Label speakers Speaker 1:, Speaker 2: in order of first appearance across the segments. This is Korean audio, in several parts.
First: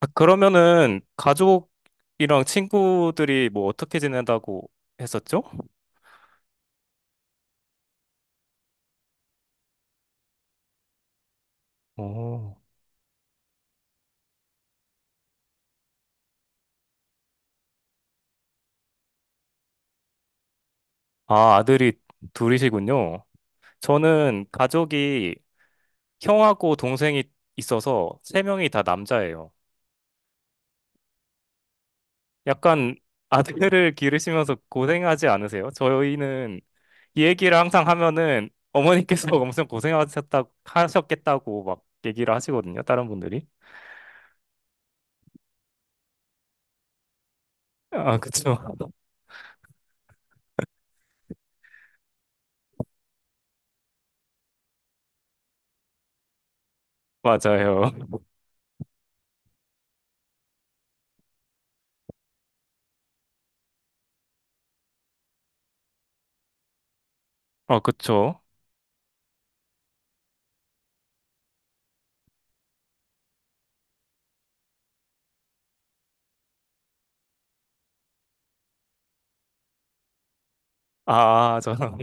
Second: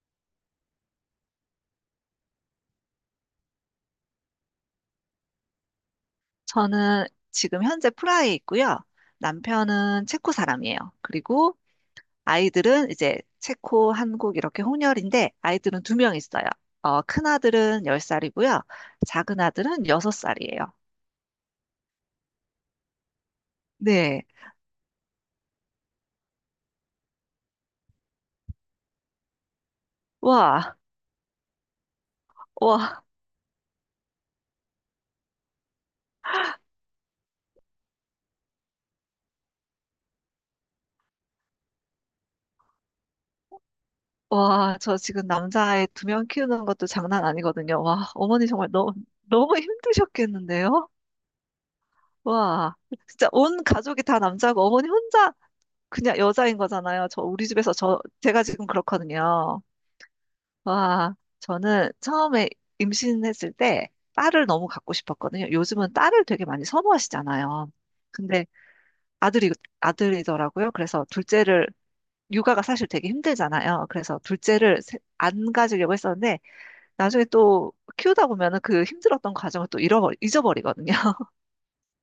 Speaker 1: 아, 그러면은 가족이랑 친구들이 뭐 어떻게 지낸다고 했었죠?
Speaker 2: 저는 지금 현재 프라하에 있고요. 남편은 체코 사람이에요. 그리고
Speaker 1: 오.
Speaker 2: 아이들은 이제 체코, 한국 이렇게 혼혈인데 아이들은 2명 있어요. 큰 아들은 열 살이고요. 작은 아들은 여섯 살이에요.
Speaker 1: 아, 아들이 둘이시군요.
Speaker 2: 네.
Speaker 1: 저는 가족이 형하고 동생이 있어서 세 명이 다 남자예요.
Speaker 2: 와,
Speaker 1: 약간
Speaker 2: 와,
Speaker 1: 아들을 기르시면서 고생하지 않으세요? 저희는 이 얘기를 항상 하면은 어머니께서 엄청 고생하셨다 하셨겠다고 막 얘기를 하시거든요. 다른 분들이.
Speaker 2: 와. 저 지금 남자아이 2명 키우는 것도 장난 아니거든요. 와,
Speaker 1: 아,
Speaker 2: 어머니
Speaker 1: 그쵸.
Speaker 2: 정말 너무, 너무 힘드셨겠는데요? 와, 진짜 온 가족이 다 남자고 어머니 혼자 그냥 여자인 거잖아요. 저 우리 집에서
Speaker 1: 맞아요.
Speaker 2: 저 제가 지금 그렇거든요. 와, 저는 처음에 임신했을 때 딸을 너무 갖고 싶었거든요. 요즘은 딸을 되게 많이 선호하시잖아요.
Speaker 1: 아, 그쵸.
Speaker 2: 근데 아들이 아들이더라고요. 그래서 둘째를, 육아가 사실 되게 힘들잖아요. 그래서 둘째를 안 가지려고 했었는데 나중에 또 키우다 보면은 그 힘들었던 과정을 또 잊어버리거든요.
Speaker 1: 아, 저는.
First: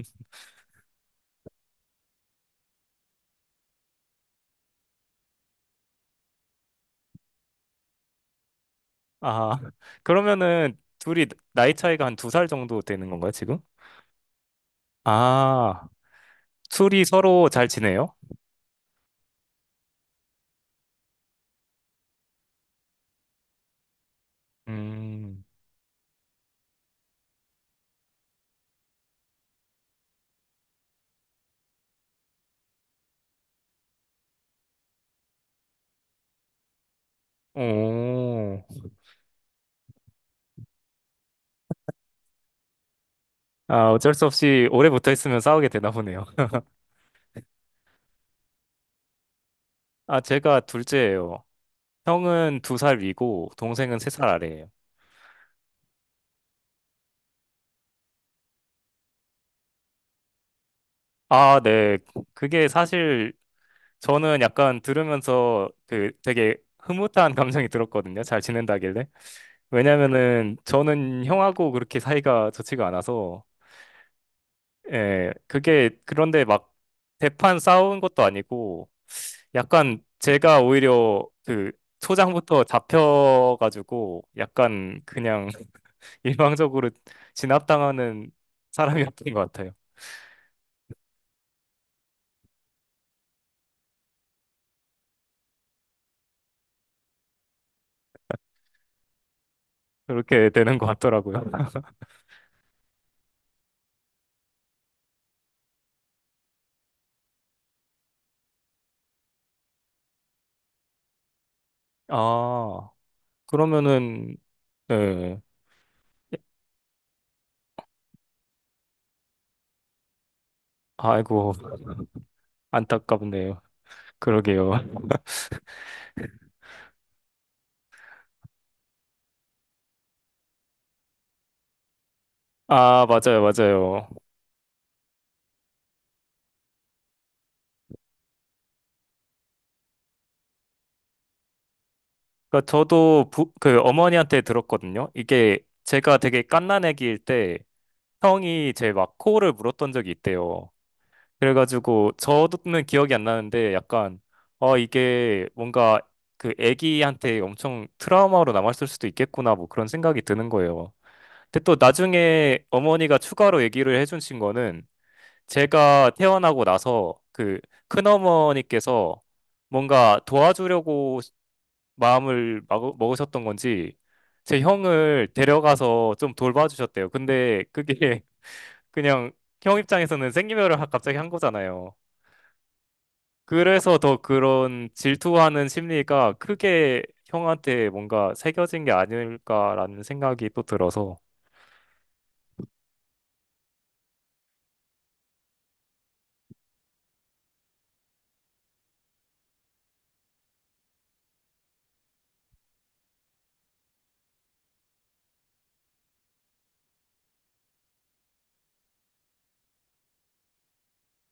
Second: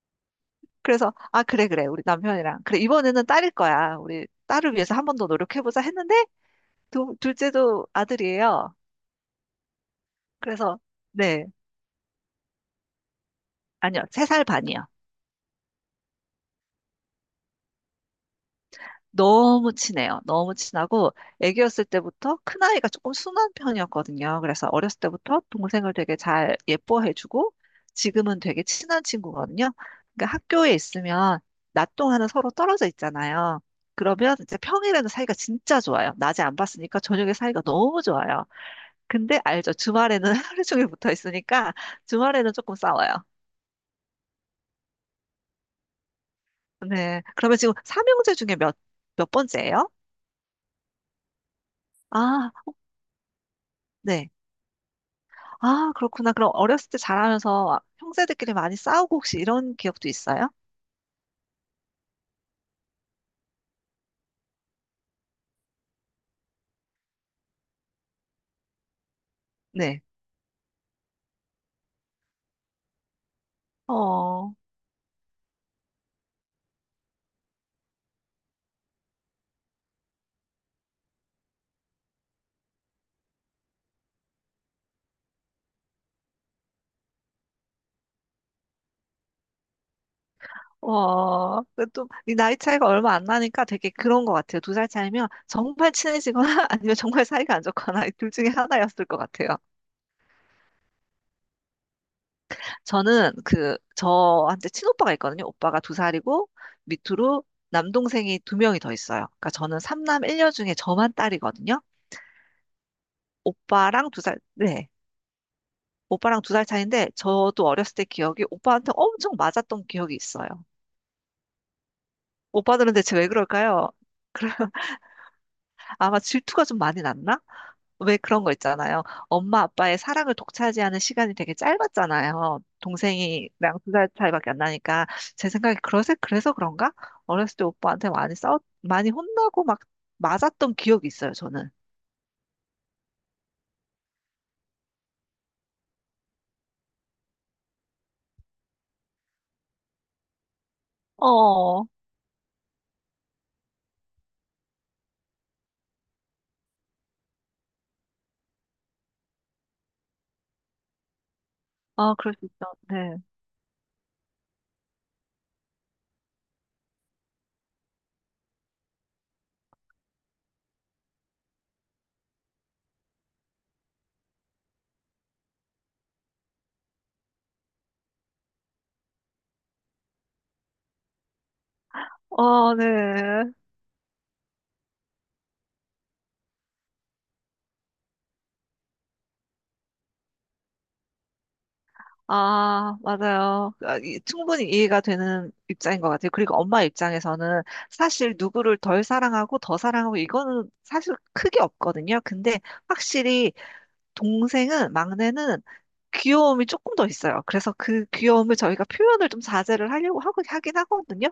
Speaker 2: 그래서 아 그래 그래 우리 남편이랑 그래 이번에는 딸일 거야. 우리 딸을 위해서 1번 더 노력해보자 했는데 둘째도 아들이에요.
Speaker 1: 아, 그러면은
Speaker 2: 그래서,
Speaker 1: 둘이
Speaker 2: 네,
Speaker 1: 나이 차이가 한 두 살 정도 되는 건가요, 지금?
Speaker 2: 아니요, 세 살 반이요.
Speaker 1: 아, 둘이 서로 잘 지내요?
Speaker 2: 너무 친해요. 너무 친하고, 애기였을 때부터 큰아이가 조금 순한 편이었거든요. 그래서 어렸을 때부터
Speaker 1: 음.
Speaker 2: 동생을 되게 잘 예뻐해주고, 지금은 되게 친한 친구거든요. 그러니까 학교에 있으면 낮 동안은 서로 떨어져 있잖아요. 그러면 이제 평일에는 사이가 진짜 좋아요. 낮에 안 봤으니까 저녁에 사이가 너무 좋아요.
Speaker 1: 오.
Speaker 2: 근데 알죠. 주말에는 하루 종일 붙어 있으니까 주말에는 조금 싸워요.
Speaker 1: 아, 어쩔 수 없이 오래 붙어 있으면 싸우게 되나 보네요.
Speaker 2: 네. 그러면 지금 삼형제 중에 몇 번째예요?
Speaker 1: 아, 제가 둘째예요.
Speaker 2: 아,
Speaker 1: 형은 두 살 위고, 동생은 세 살
Speaker 2: 네.
Speaker 1: 아래예요.
Speaker 2: 아, 그렇구나. 그럼 어렸을 때 자라면서 형제들끼리 많이 싸우고 혹시 이런 기억도 있어요?
Speaker 1: 아, 네. 그게 사실 저는 약간 들으면서 그 되게 흐뭇한 감정이 들었거든요. 잘 지낸다길래.
Speaker 2: 네.
Speaker 1: 왜냐면은 저는 형하고 그렇게 사이가 좋지가 않아서.
Speaker 2: 어,
Speaker 1: 예, 그게 그런데 막 대판 싸운 것도 아니고 약간 제가 오히려 그 초장부터 잡혀가지고 약간 그냥 일방적으로 진압당하는 사람이었던 것 같아요.
Speaker 2: 어, 또, 이 나이 차이가 얼마 안 나니까 되게 그런 것 같아요. 두 살 차이면 정말 친해지거나 아니면 정말 사이가 안 좋거나 이둘 중에 하나였을 것 같아요.
Speaker 1: 그렇게 되는 것 같더라고요.
Speaker 2: 저는 저한테 친오빠가 있거든요. 오빠가 두 살이고 밑으로 남동생이 두 명이 더 있어요. 그러니까 저는 삼남 일녀 중에 저만 딸이거든요.
Speaker 1: 아,
Speaker 2: 오빠랑 두
Speaker 1: 그러면은
Speaker 2: 살, 네.
Speaker 1: 네.
Speaker 2: 오빠랑 두 살 차이인데, 저도 어렸을 때 기억이 오빠한테 엄청 맞았던 기억이 있어요.
Speaker 1: 아이고.
Speaker 2: 오빠들은 대체 왜
Speaker 1: 안타깝네요.
Speaker 2: 그럴까요? 그래,
Speaker 1: 그러게요.
Speaker 2: 아마 질투가 좀 많이 났나? 왜 그런 거 있잖아요. 엄마 아빠의 사랑을 독차지하는 시간이 되게 짧았잖아요.
Speaker 1: 아, 맞아요,
Speaker 2: 동생이랑 두
Speaker 1: 맞아요.
Speaker 2: 살 차이밖에 안 나니까. 제 생각에 그래서 그런가? 어렸을 때 오빠한테 많이 많이 혼나고 막 맞았던 기억이 있어요, 저는.
Speaker 1: 그러니까 그 어머니한테 들었거든요. 이게 제가 되게 갓난 애기일때 형이 제 막 코를 물었던 적이 있대요.
Speaker 2: 어,
Speaker 1: 그래가지고 저도는 기억이 안 나는데 약간 어 이게 뭔가 그 애기한테 엄청 트라우마로 남았을 수도 있겠구나 뭐 그런 생각이 드는 거예요. 근데 또
Speaker 2: 아, 그럴 수
Speaker 1: 나중에
Speaker 2: 있죠. 네.
Speaker 1: 어머니가 추가로 얘기를 해주신 거는 제가 태어나고 나서 그 큰어머니께서 뭔가 도와주려고 먹으셨던 건지 제 형을 데려가서 좀 돌봐주셨대요. 근데 그게 그냥 형 입장에서는 갑자기 한 거잖아요.
Speaker 2: 어, 네.
Speaker 1: 그래서 더 그런 질투하는 심리가 크게 형한테 뭔가 새겨진 게 아닐까라는 생각이 또 들어서.
Speaker 2: 아, 맞아요. 아, 충분히 이해가 되는 입장인 것 같아요. 그리고 엄마 입장에서는 사실 누구를 덜 사랑하고 더 사랑하고 이거는 사실 크게 없거든요. 근데 확실히 동생은, 막내는 귀여움이 조금 더 있어요. 그래서 그 귀여움을 저희가 표현을 좀 자제를 하려고 하고, 하긴 하거든요.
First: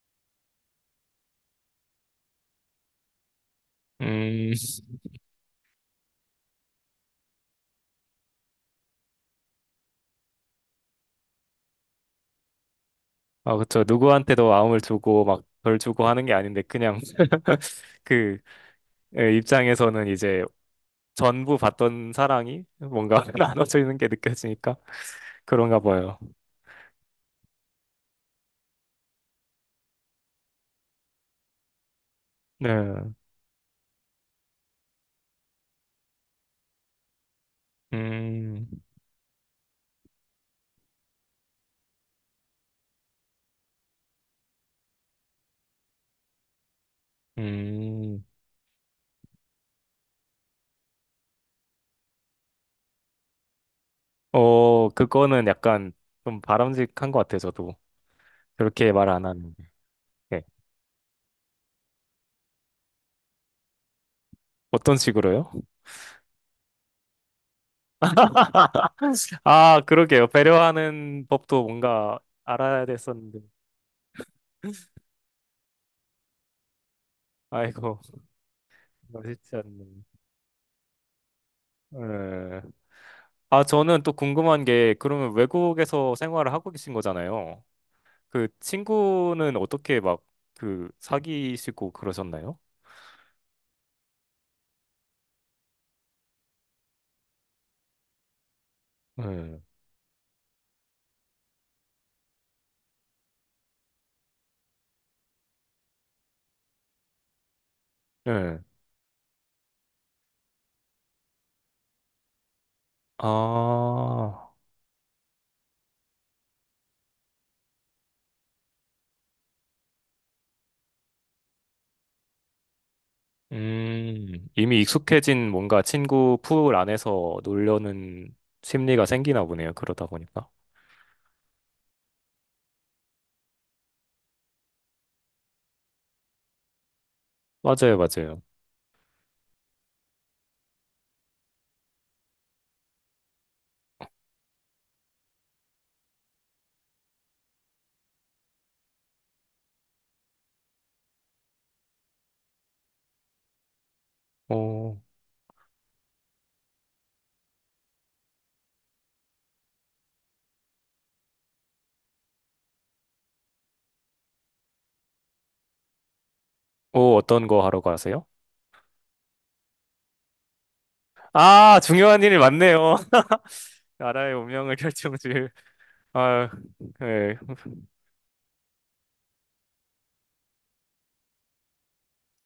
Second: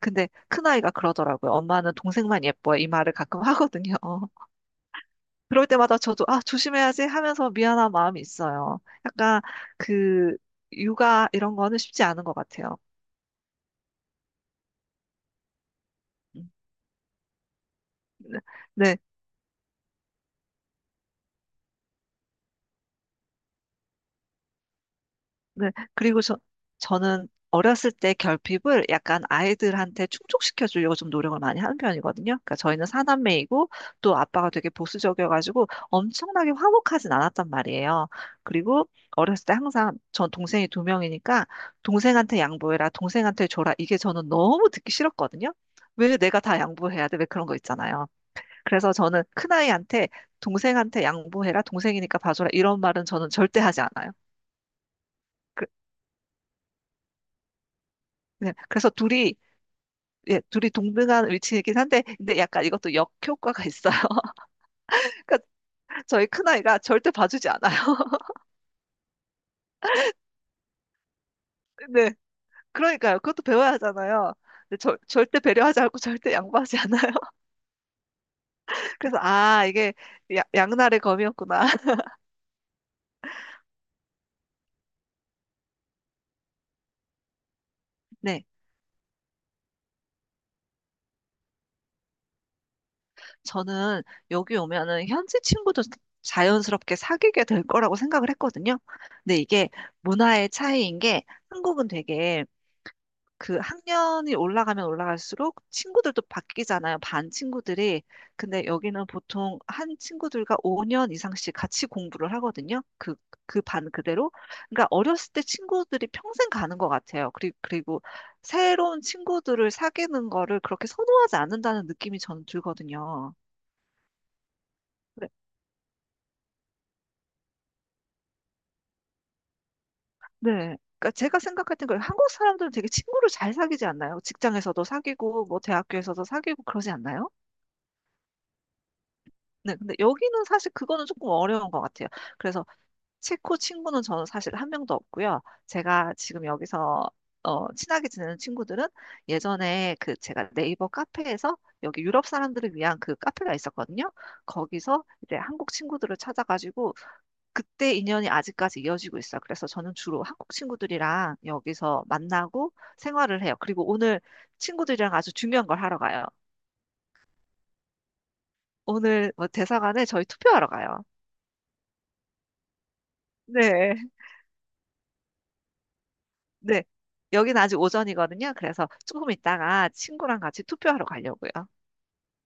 Speaker 2: 근데 큰아이가 그러더라고요. 엄마는 동생만 예뻐. 이 말을 가끔 하거든요. 어.
Speaker 1: 음.
Speaker 2: 그럴 때마다 저도 아 조심해야지 하면서 미안한 마음이 있어요. 약간 그 육아 이런 거는 쉽지 않은 것 같아요.
Speaker 1: 아, 그쵸. 누구한테도 마음을 주고 막 덜 주고 하는 게
Speaker 2: 음.
Speaker 1: 아닌데 그냥 그.
Speaker 2: 네, 네.
Speaker 1: 예, 입장에서는 이제 전부 받던 사랑이 뭔가 나눠져 있는 게 느껴지니까
Speaker 2: 네.
Speaker 1: 그런가 봐요.
Speaker 2: 그리고 저는 어렸을 때 결핍을 약간 아이들한테 충족시켜 주려고 좀 노력을 많이 하는 편이거든요. 그러니까 저희는
Speaker 1: 네.
Speaker 2: 사남매이고 또 아빠가 되게 보수적이어가지고 엄청나게 화목하진 않았단 말이에요.
Speaker 1: 음.
Speaker 2: 그리고 어렸을 때 항상 전 동생이 두 명이니까 동생한테 양보해라, 동생한테 줘라. 이게 저는 너무 듣기 싫었거든요. 왜 내가 다 양보해야 돼? 왜 그런 거 있잖아요.
Speaker 1: 음.
Speaker 2: 그래서 저는 큰아이한테 동생한테 양보해라, 동생이니까 봐줘라. 이런 말은 저는 절대 하지 않아요.
Speaker 1: 어, 그거는
Speaker 2: 그-
Speaker 1: 약간 좀 바람직한 것 같아요, 저도.
Speaker 2: 네, 그래서
Speaker 1: 그렇게 말 안
Speaker 2: 둘이
Speaker 1: 하는데.
Speaker 2: 예,
Speaker 1: 네.
Speaker 2: 둘이 동등한 위치이긴 한데, 근데 약간 이것도 역효과가 있어요.
Speaker 1: 어떤
Speaker 2: 그러니까
Speaker 1: 식으로요?
Speaker 2: 저희 큰아이가 절대 봐주지 않아요.
Speaker 1: 아, 그러게요. 배려하는 법도
Speaker 2: 네,
Speaker 1: 뭔가 알아야
Speaker 2: 그러니까요.
Speaker 1: 됐었는데.
Speaker 2: 그것도 배워야 하잖아요. 근데 절대 배려하지 않고 절대 양보하지 않아요.
Speaker 1: 아이고.
Speaker 2: 그래서,
Speaker 1: 멋있지
Speaker 2: 아,
Speaker 1: 않네.
Speaker 2: 이게 양날의 검이었구나.
Speaker 1: 예. 아, 저는 또 궁금한 게, 그러면 외국에서 생활을 하고 계신 거잖아요.
Speaker 2: 네,
Speaker 1: 그 친구는 어떻게 막, 그, 사귀시고 그러셨나요?
Speaker 2: 저는 여기 오면은 현지 친구도 자연스럽게 사귀게 될 거라고 생각을 했거든요. 근데
Speaker 1: 예.
Speaker 2: 이게 문화의 차이인 게 한국은 되게 그 학년이 올라가면 올라갈수록 친구들도 바뀌잖아요. 반 친구들이.
Speaker 1: 예.
Speaker 2: 근데 여기는 보통 한 친구들과 5년 이상씩 같이 공부를 하거든요. 그, 반 그대로.
Speaker 1: 아,
Speaker 2: 그러니까 어렸을 때 친구들이 평생 가는 것 같아요. 그리고 새로운 친구들을 사귀는 거를 그렇게 선호하지 않는다는 느낌이 저는 들거든요.
Speaker 1: 음, 이미
Speaker 2: 그래-
Speaker 1: 익숙해진 뭔가 친구 풀 안에서 놀려는 심리가 생기나 보네요. 그러다 보니까.
Speaker 2: 네. 네. 그러니까 제가 생각할 땐 그래요. 한국 사람들은 되게 친구를 잘 사귀지 않나요? 직장에서도 사귀고, 뭐 대학교에서도 사귀고 그러지 않나요?
Speaker 1: 맞아요, 맞아요.
Speaker 2: 네, 근데 여기는 사실 그거는 조금 어려운 것 같아요. 그래서 체코 친구는 저는 사실 한 명도 없고요. 제가 지금 여기서 친하게 지내는 친구들은 예전에 그 제가 네이버 카페에서 여기 유럽 사람들을 위한 그 카페가 있었거든요.
Speaker 1: 어.
Speaker 2: 거기서 이제 한국 친구들을 찾아가지고 그때 인연이 아직까지 이어지고 있어요. 그래서 저는 주로 한국 친구들이랑 여기서 만나고 생활을 해요. 그리고 오늘 친구들이랑 아주 중요한 걸 하러 가요.
Speaker 1: 어떤 거 하러 가세요?
Speaker 2: 오늘 뭐 대사관에 저희 투표하러 가요.
Speaker 1: 아, 중요한 일이 많네요.
Speaker 2: 네.
Speaker 1: 나라의 운명을 결정질. 아,
Speaker 2: 네.
Speaker 1: 예.
Speaker 2: 여기는 아직 오전이거든요. 그래서 조금 있다가 친구랑 같이 투표하러 가려고요.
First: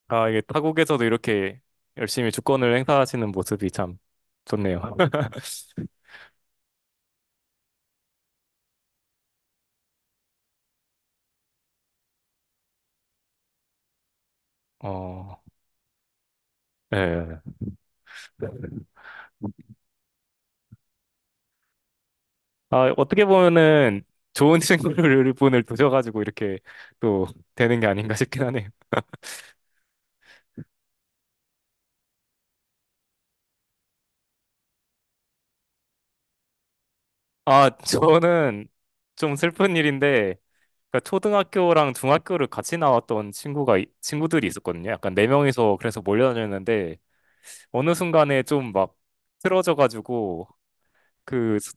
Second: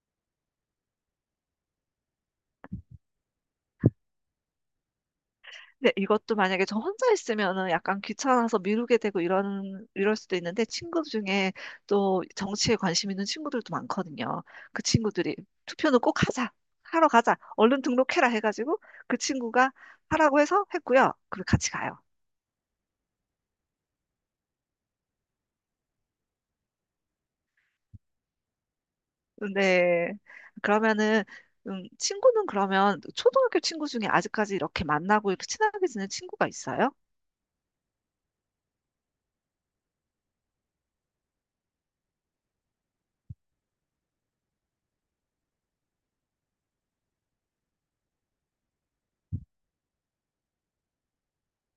Speaker 1: 아, 이게 타국에서도 이렇게 열심히 주권을 행사하시는 모습이 참 좋네요.
Speaker 2: 근데 이것도 만약에 저 혼자 있으면은 약간 귀찮아서 미루게 되고 이럴 수도 있는데 친구 중에 또 정치에 관심 있는 친구들도 많거든요. 그 친구들이
Speaker 1: 어.
Speaker 2: 투표는 꼭 하자. 하러 가자.
Speaker 1: 예.
Speaker 2: 얼른 등록해라 해가지고 그 친구가 하라고 해서 했고요. 그리고 같이 가요.
Speaker 1: 아, 어떻게 보면은 좋은 친구를 분을 두셔가지고 이렇게 또 되는 게 아닌가 싶긴 하네요.
Speaker 2: 네. 그러면은, 친구는 그러면 초등학교 친구 중에 아직까지 이렇게 만나고 이렇게 친하게 지낸 친구가 있어요?
Speaker 1: 아, 저는 좀 슬픈 일인데, 그러니까 초등학교랑 중학교를 같이 나왔던 친구들이 있었거든요. 약간 네 명이서 그래서 몰려다녔는데, 어느 순간에 좀 막 틀어져가지고, 그, 스-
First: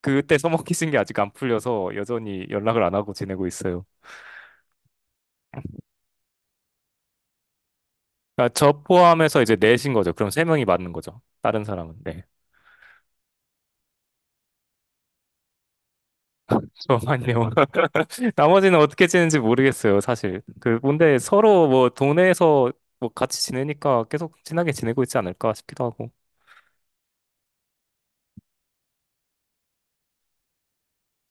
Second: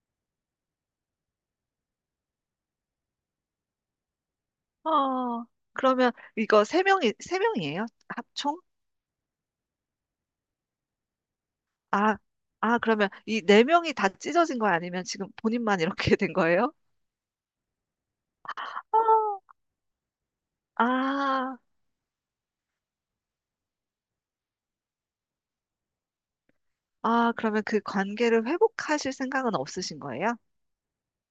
Speaker 1: 그때 써먹히신 게 아직 안 풀려서 여전히 연락을 안 하고 지내고 있어요.
Speaker 2: 어, 그러면 이거 세 명이에요?
Speaker 1: 그러니까
Speaker 2: 합총?
Speaker 1: 저 포함해서 이제 넷인 거죠. 그럼 세 명이 맞는 거죠. 다른 사람은.
Speaker 2: 아,
Speaker 1: 네.
Speaker 2: 아, 그러면 이 4명이 다 찢어진 거 아니면 지금 본인만 이렇게 된 거예요?
Speaker 1: 저만요. 나머지는
Speaker 2: 어,
Speaker 1: 어떻게 지내는지 모르겠어요, 사실. 그, 근데
Speaker 2: 아,
Speaker 1: 서로 뭐 동네에서 뭐 같이 지내니까 계속 친하게 지내고 있지 않을까 싶기도 하고.
Speaker 2: 아, 그러면 그 관계를 회복하실 생각은 없으신 거예요?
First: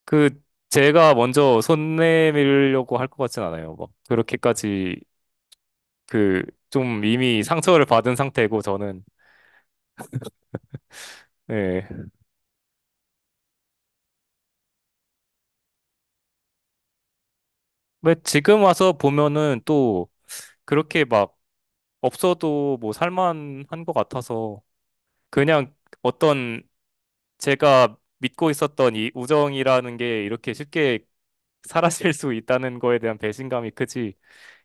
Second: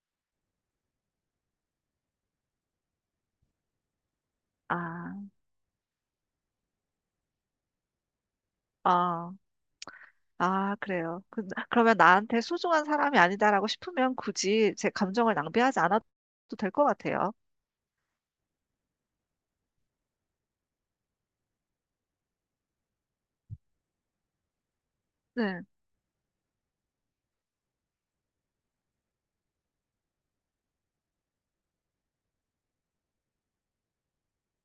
Speaker 1: 그, 제가 먼저 손 내밀려고 할 것 같진 않아요. 막, 그렇게까지
Speaker 2: 아,
Speaker 1: 그, 좀 이미 상처를 받은 상태고, 저는.
Speaker 2: 아, 아, 그래요. 그러면
Speaker 1: 예.
Speaker 2: 나한테 소중한 사람이 아니다라고 싶으면 굳이 제 감정을 낭비하지 않아도 될 것 같아요.
Speaker 1: 왜 지금 와서 보면은 또 그렇게 막 없어도 뭐 살만한 것 같아서
Speaker 2: 네.
Speaker 1: 그냥 어떤 제가 믿고 있었던 이 우정이라는 게 이렇게 쉽게 사라질 수 있다는 거에 대한 배신감이 크지,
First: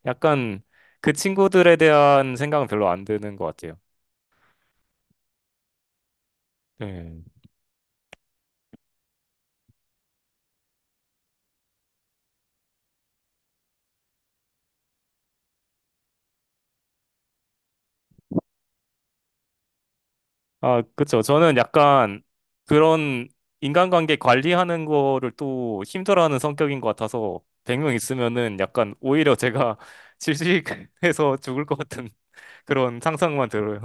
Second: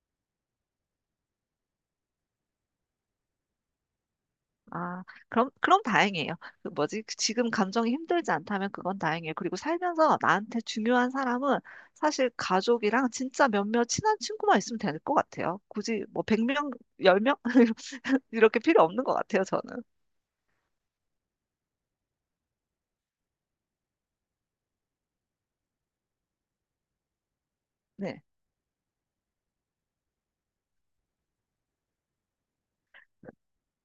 Speaker 1: 약간 그 친구들에 대한 생각은 별로 안 드는 것 같아요.
Speaker 2: 아, 그럼 다행이에요. 그 뭐지? 그
Speaker 1: 네.
Speaker 2: 지금 감정이 힘들지 않다면 그건 다행이에요. 그리고 살면서 나한테 중요한 사람은 사실 가족이랑 진짜 몇몇 친한 친구만 있으면 될 것 같아요. 굳이 뭐 100명, 10명? 이렇게 필요 없는 것 같아요, 저는.
Speaker 1: 아, 그쵸. 저는 약간 그런 인간관계 관리하는 거를 또 힘들어하는 성격인 것 같아서 100명
Speaker 2: 네.
Speaker 1: 있으면은 약간 오히려 제가 질식해서 죽을 것 같은 그런 상상만 들어요.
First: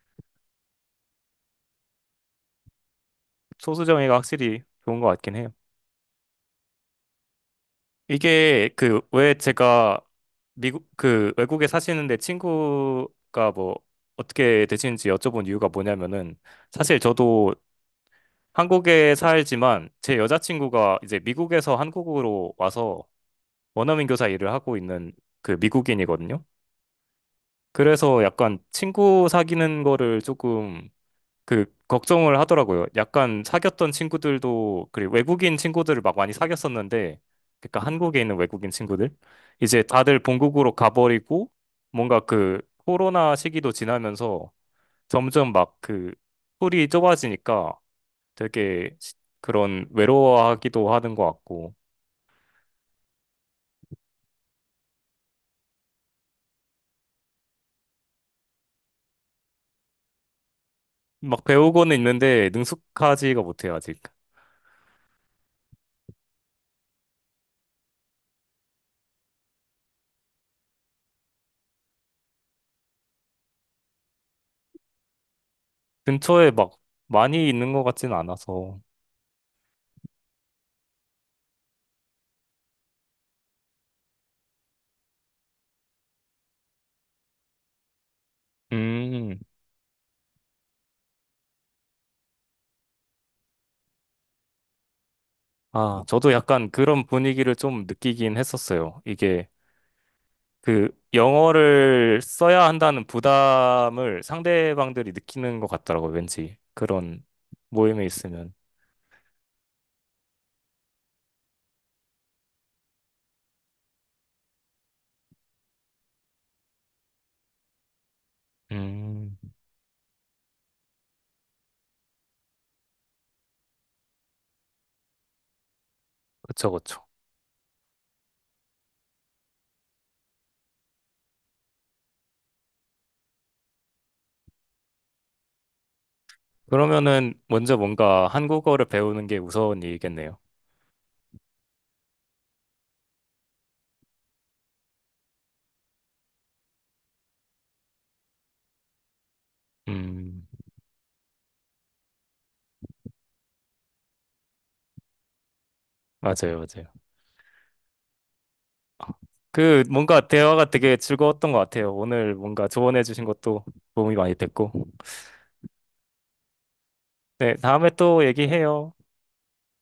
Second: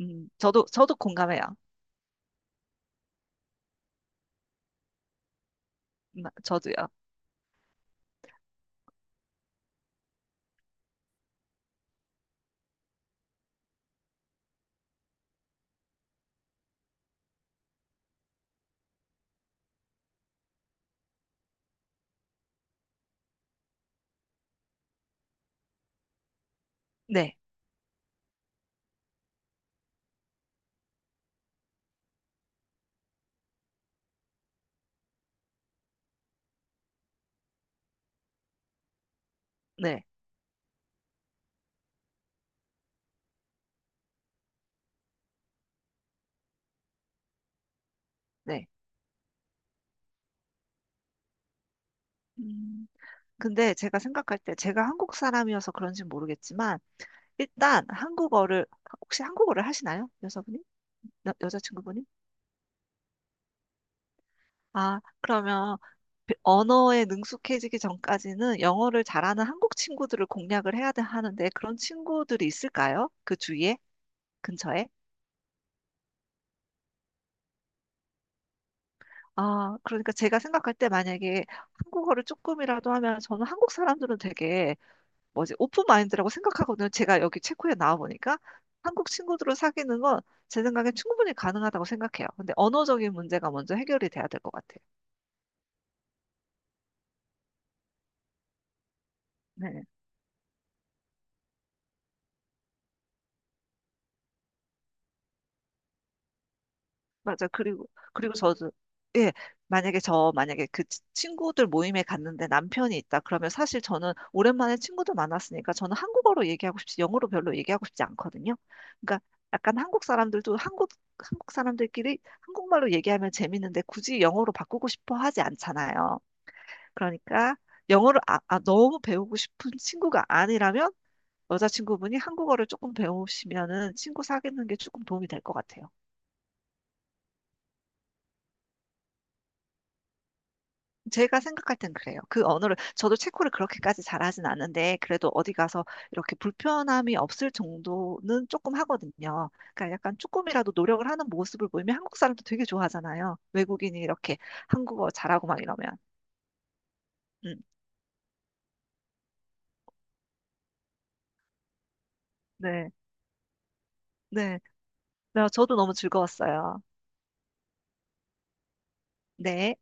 Speaker 2: 저도 공감해요.
Speaker 1: 소수정예가 확실히 좋은 것 같긴 해요.
Speaker 2: 저도요.
Speaker 1: 이게 그 왜 제가 미국 그 외국에 사시는데 친구가 뭐 어떻게 되시는지 여쭤본 이유가 뭐냐면은 사실 저도 한국에 살지만 제 여자친구가 이제 미국에서 한국으로 와서 원어민 교사 일을 하고 있는 그 미국인이거든요.
Speaker 2: 네,
Speaker 1: 그래서 약간 친구 사귀는 거를 조금 그 걱정을 하더라고요. 약간 사귀었던 친구들도 그리고 외국인 친구들을 막 많이 사귀었었는데, 그러니까 한국에 있는 외국인 친구들 이제
Speaker 2: 네,
Speaker 1: 다들 본국으로 가버리고 뭔가 그 코로나 시기도 지나면서 점점 막 그 풀이 좁아지니까
Speaker 2: 네.
Speaker 1: 되게 시- 그런 외로워하기도 하는 것 같고.
Speaker 2: 음, 근데 제가 생각할 때 제가 한국 사람이어서 그런지 는 모르겠지만 일단 한국어를, 혹시 한국어를 하시나요? 여자분이?
Speaker 1: 막 배우고는
Speaker 2: 자친구분이
Speaker 1: 있는데 능숙하지가 못해요 아직.
Speaker 2: 아, 그러면 언어에 능숙해지기 전까지는 영어를 잘하는 한국 친구들을 공략을 해야 돼, 하는데 그런 친구들이 있을까요? 그 주위에? 근처에?
Speaker 1: 근처에 막 많이 있는 것 같진 않아서.
Speaker 2: 아, 그러니까 제가 생각할 때 만약에 한국어를 조금이라도 하면 저는 한국 사람들은 되게 뭐지 오픈 마인드라고 생각하거든요. 제가 여기 체코에 나와 보니까 한국
Speaker 1: 음.
Speaker 2: 친구들을 사귀는 건 제 생각엔 충분히 가능하다고 생각해요. 근데 언어적인 문제가 먼저 해결이 돼야 될 것 같아요.
Speaker 1: 아, 저도 약간 그런 분위기를 좀 느끼긴 했었어요. 이게
Speaker 2: 네.
Speaker 1: 그 영어를 써야 한다는 부담을 상대방들이 느끼는 것 같더라고요. 왠지 그런
Speaker 2: 맞아.
Speaker 1: 모임에
Speaker 2: 그리고
Speaker 1: 있으면.
Speaker 2: 저도, 예, 만약에 만약에 그 친구들 모임에 갔는데 남편이 있다. 그러면 사실 저는 오랜만에 친구들 만났으니까 저는 한국어로 얘기하고 싶지, 영어로 별로 얘기하고 싶지 않거든요. 그러니까
Speaker 1: 음,
Speaker 2: 약간 한국 사람들도 한국 사람들끼리 한국말로 얘기하면 재밌는데 굳이 영어로 바꾸고 싶어 하지 않잖아요.
Speaker 1: 그쵸, 그쵸.
Speaker 2: 그러니까 영어를 아, 아, 너무 배우고 싶은 친구가 아니라면 여자친구분이 한국어를 조금 배우시면은 친구 사귀는 게 조금 도움이 될 것 같아요.
Speaker 1: 그러면은 먼저 뭔가 한국어를 배우는 게 우선 일이겠네요.
Speaker 2: 제가 생각할 땐 그래요. 그 언어를, 저도 체코를 그렇게까지 잘하진 않는데, 그래도 어디 가서 이렇게 불편함이 없을 정도는 조금 하거든요. 그러니까 약간
Speaker 1: 음,
Speaker 2: 조금이라도 노력을 하는 모습을 보이면 한국 사람도 되게 좋아하잖아요. 외국인이 이렇게 한국어 잘하고 막 이러면.
Speaker 1: 맞아요, 맞아요.
Speaker 2: 음,
Speaker 1: 그 뭔가 대화가 되게 즐거웠던 것 같아요. 오늘 뭔가
Speaker 2: 네,
Speaker 1: 조언해 주신 것도 도움이 많이
Speaker 2: 네.
Speaker 1: 됐고.
Speaker 2: 네, 저도 너무 즐거웠어요.
Speaker 1: 네, 다음에 또 얘기해요.
Speaker 2: 네.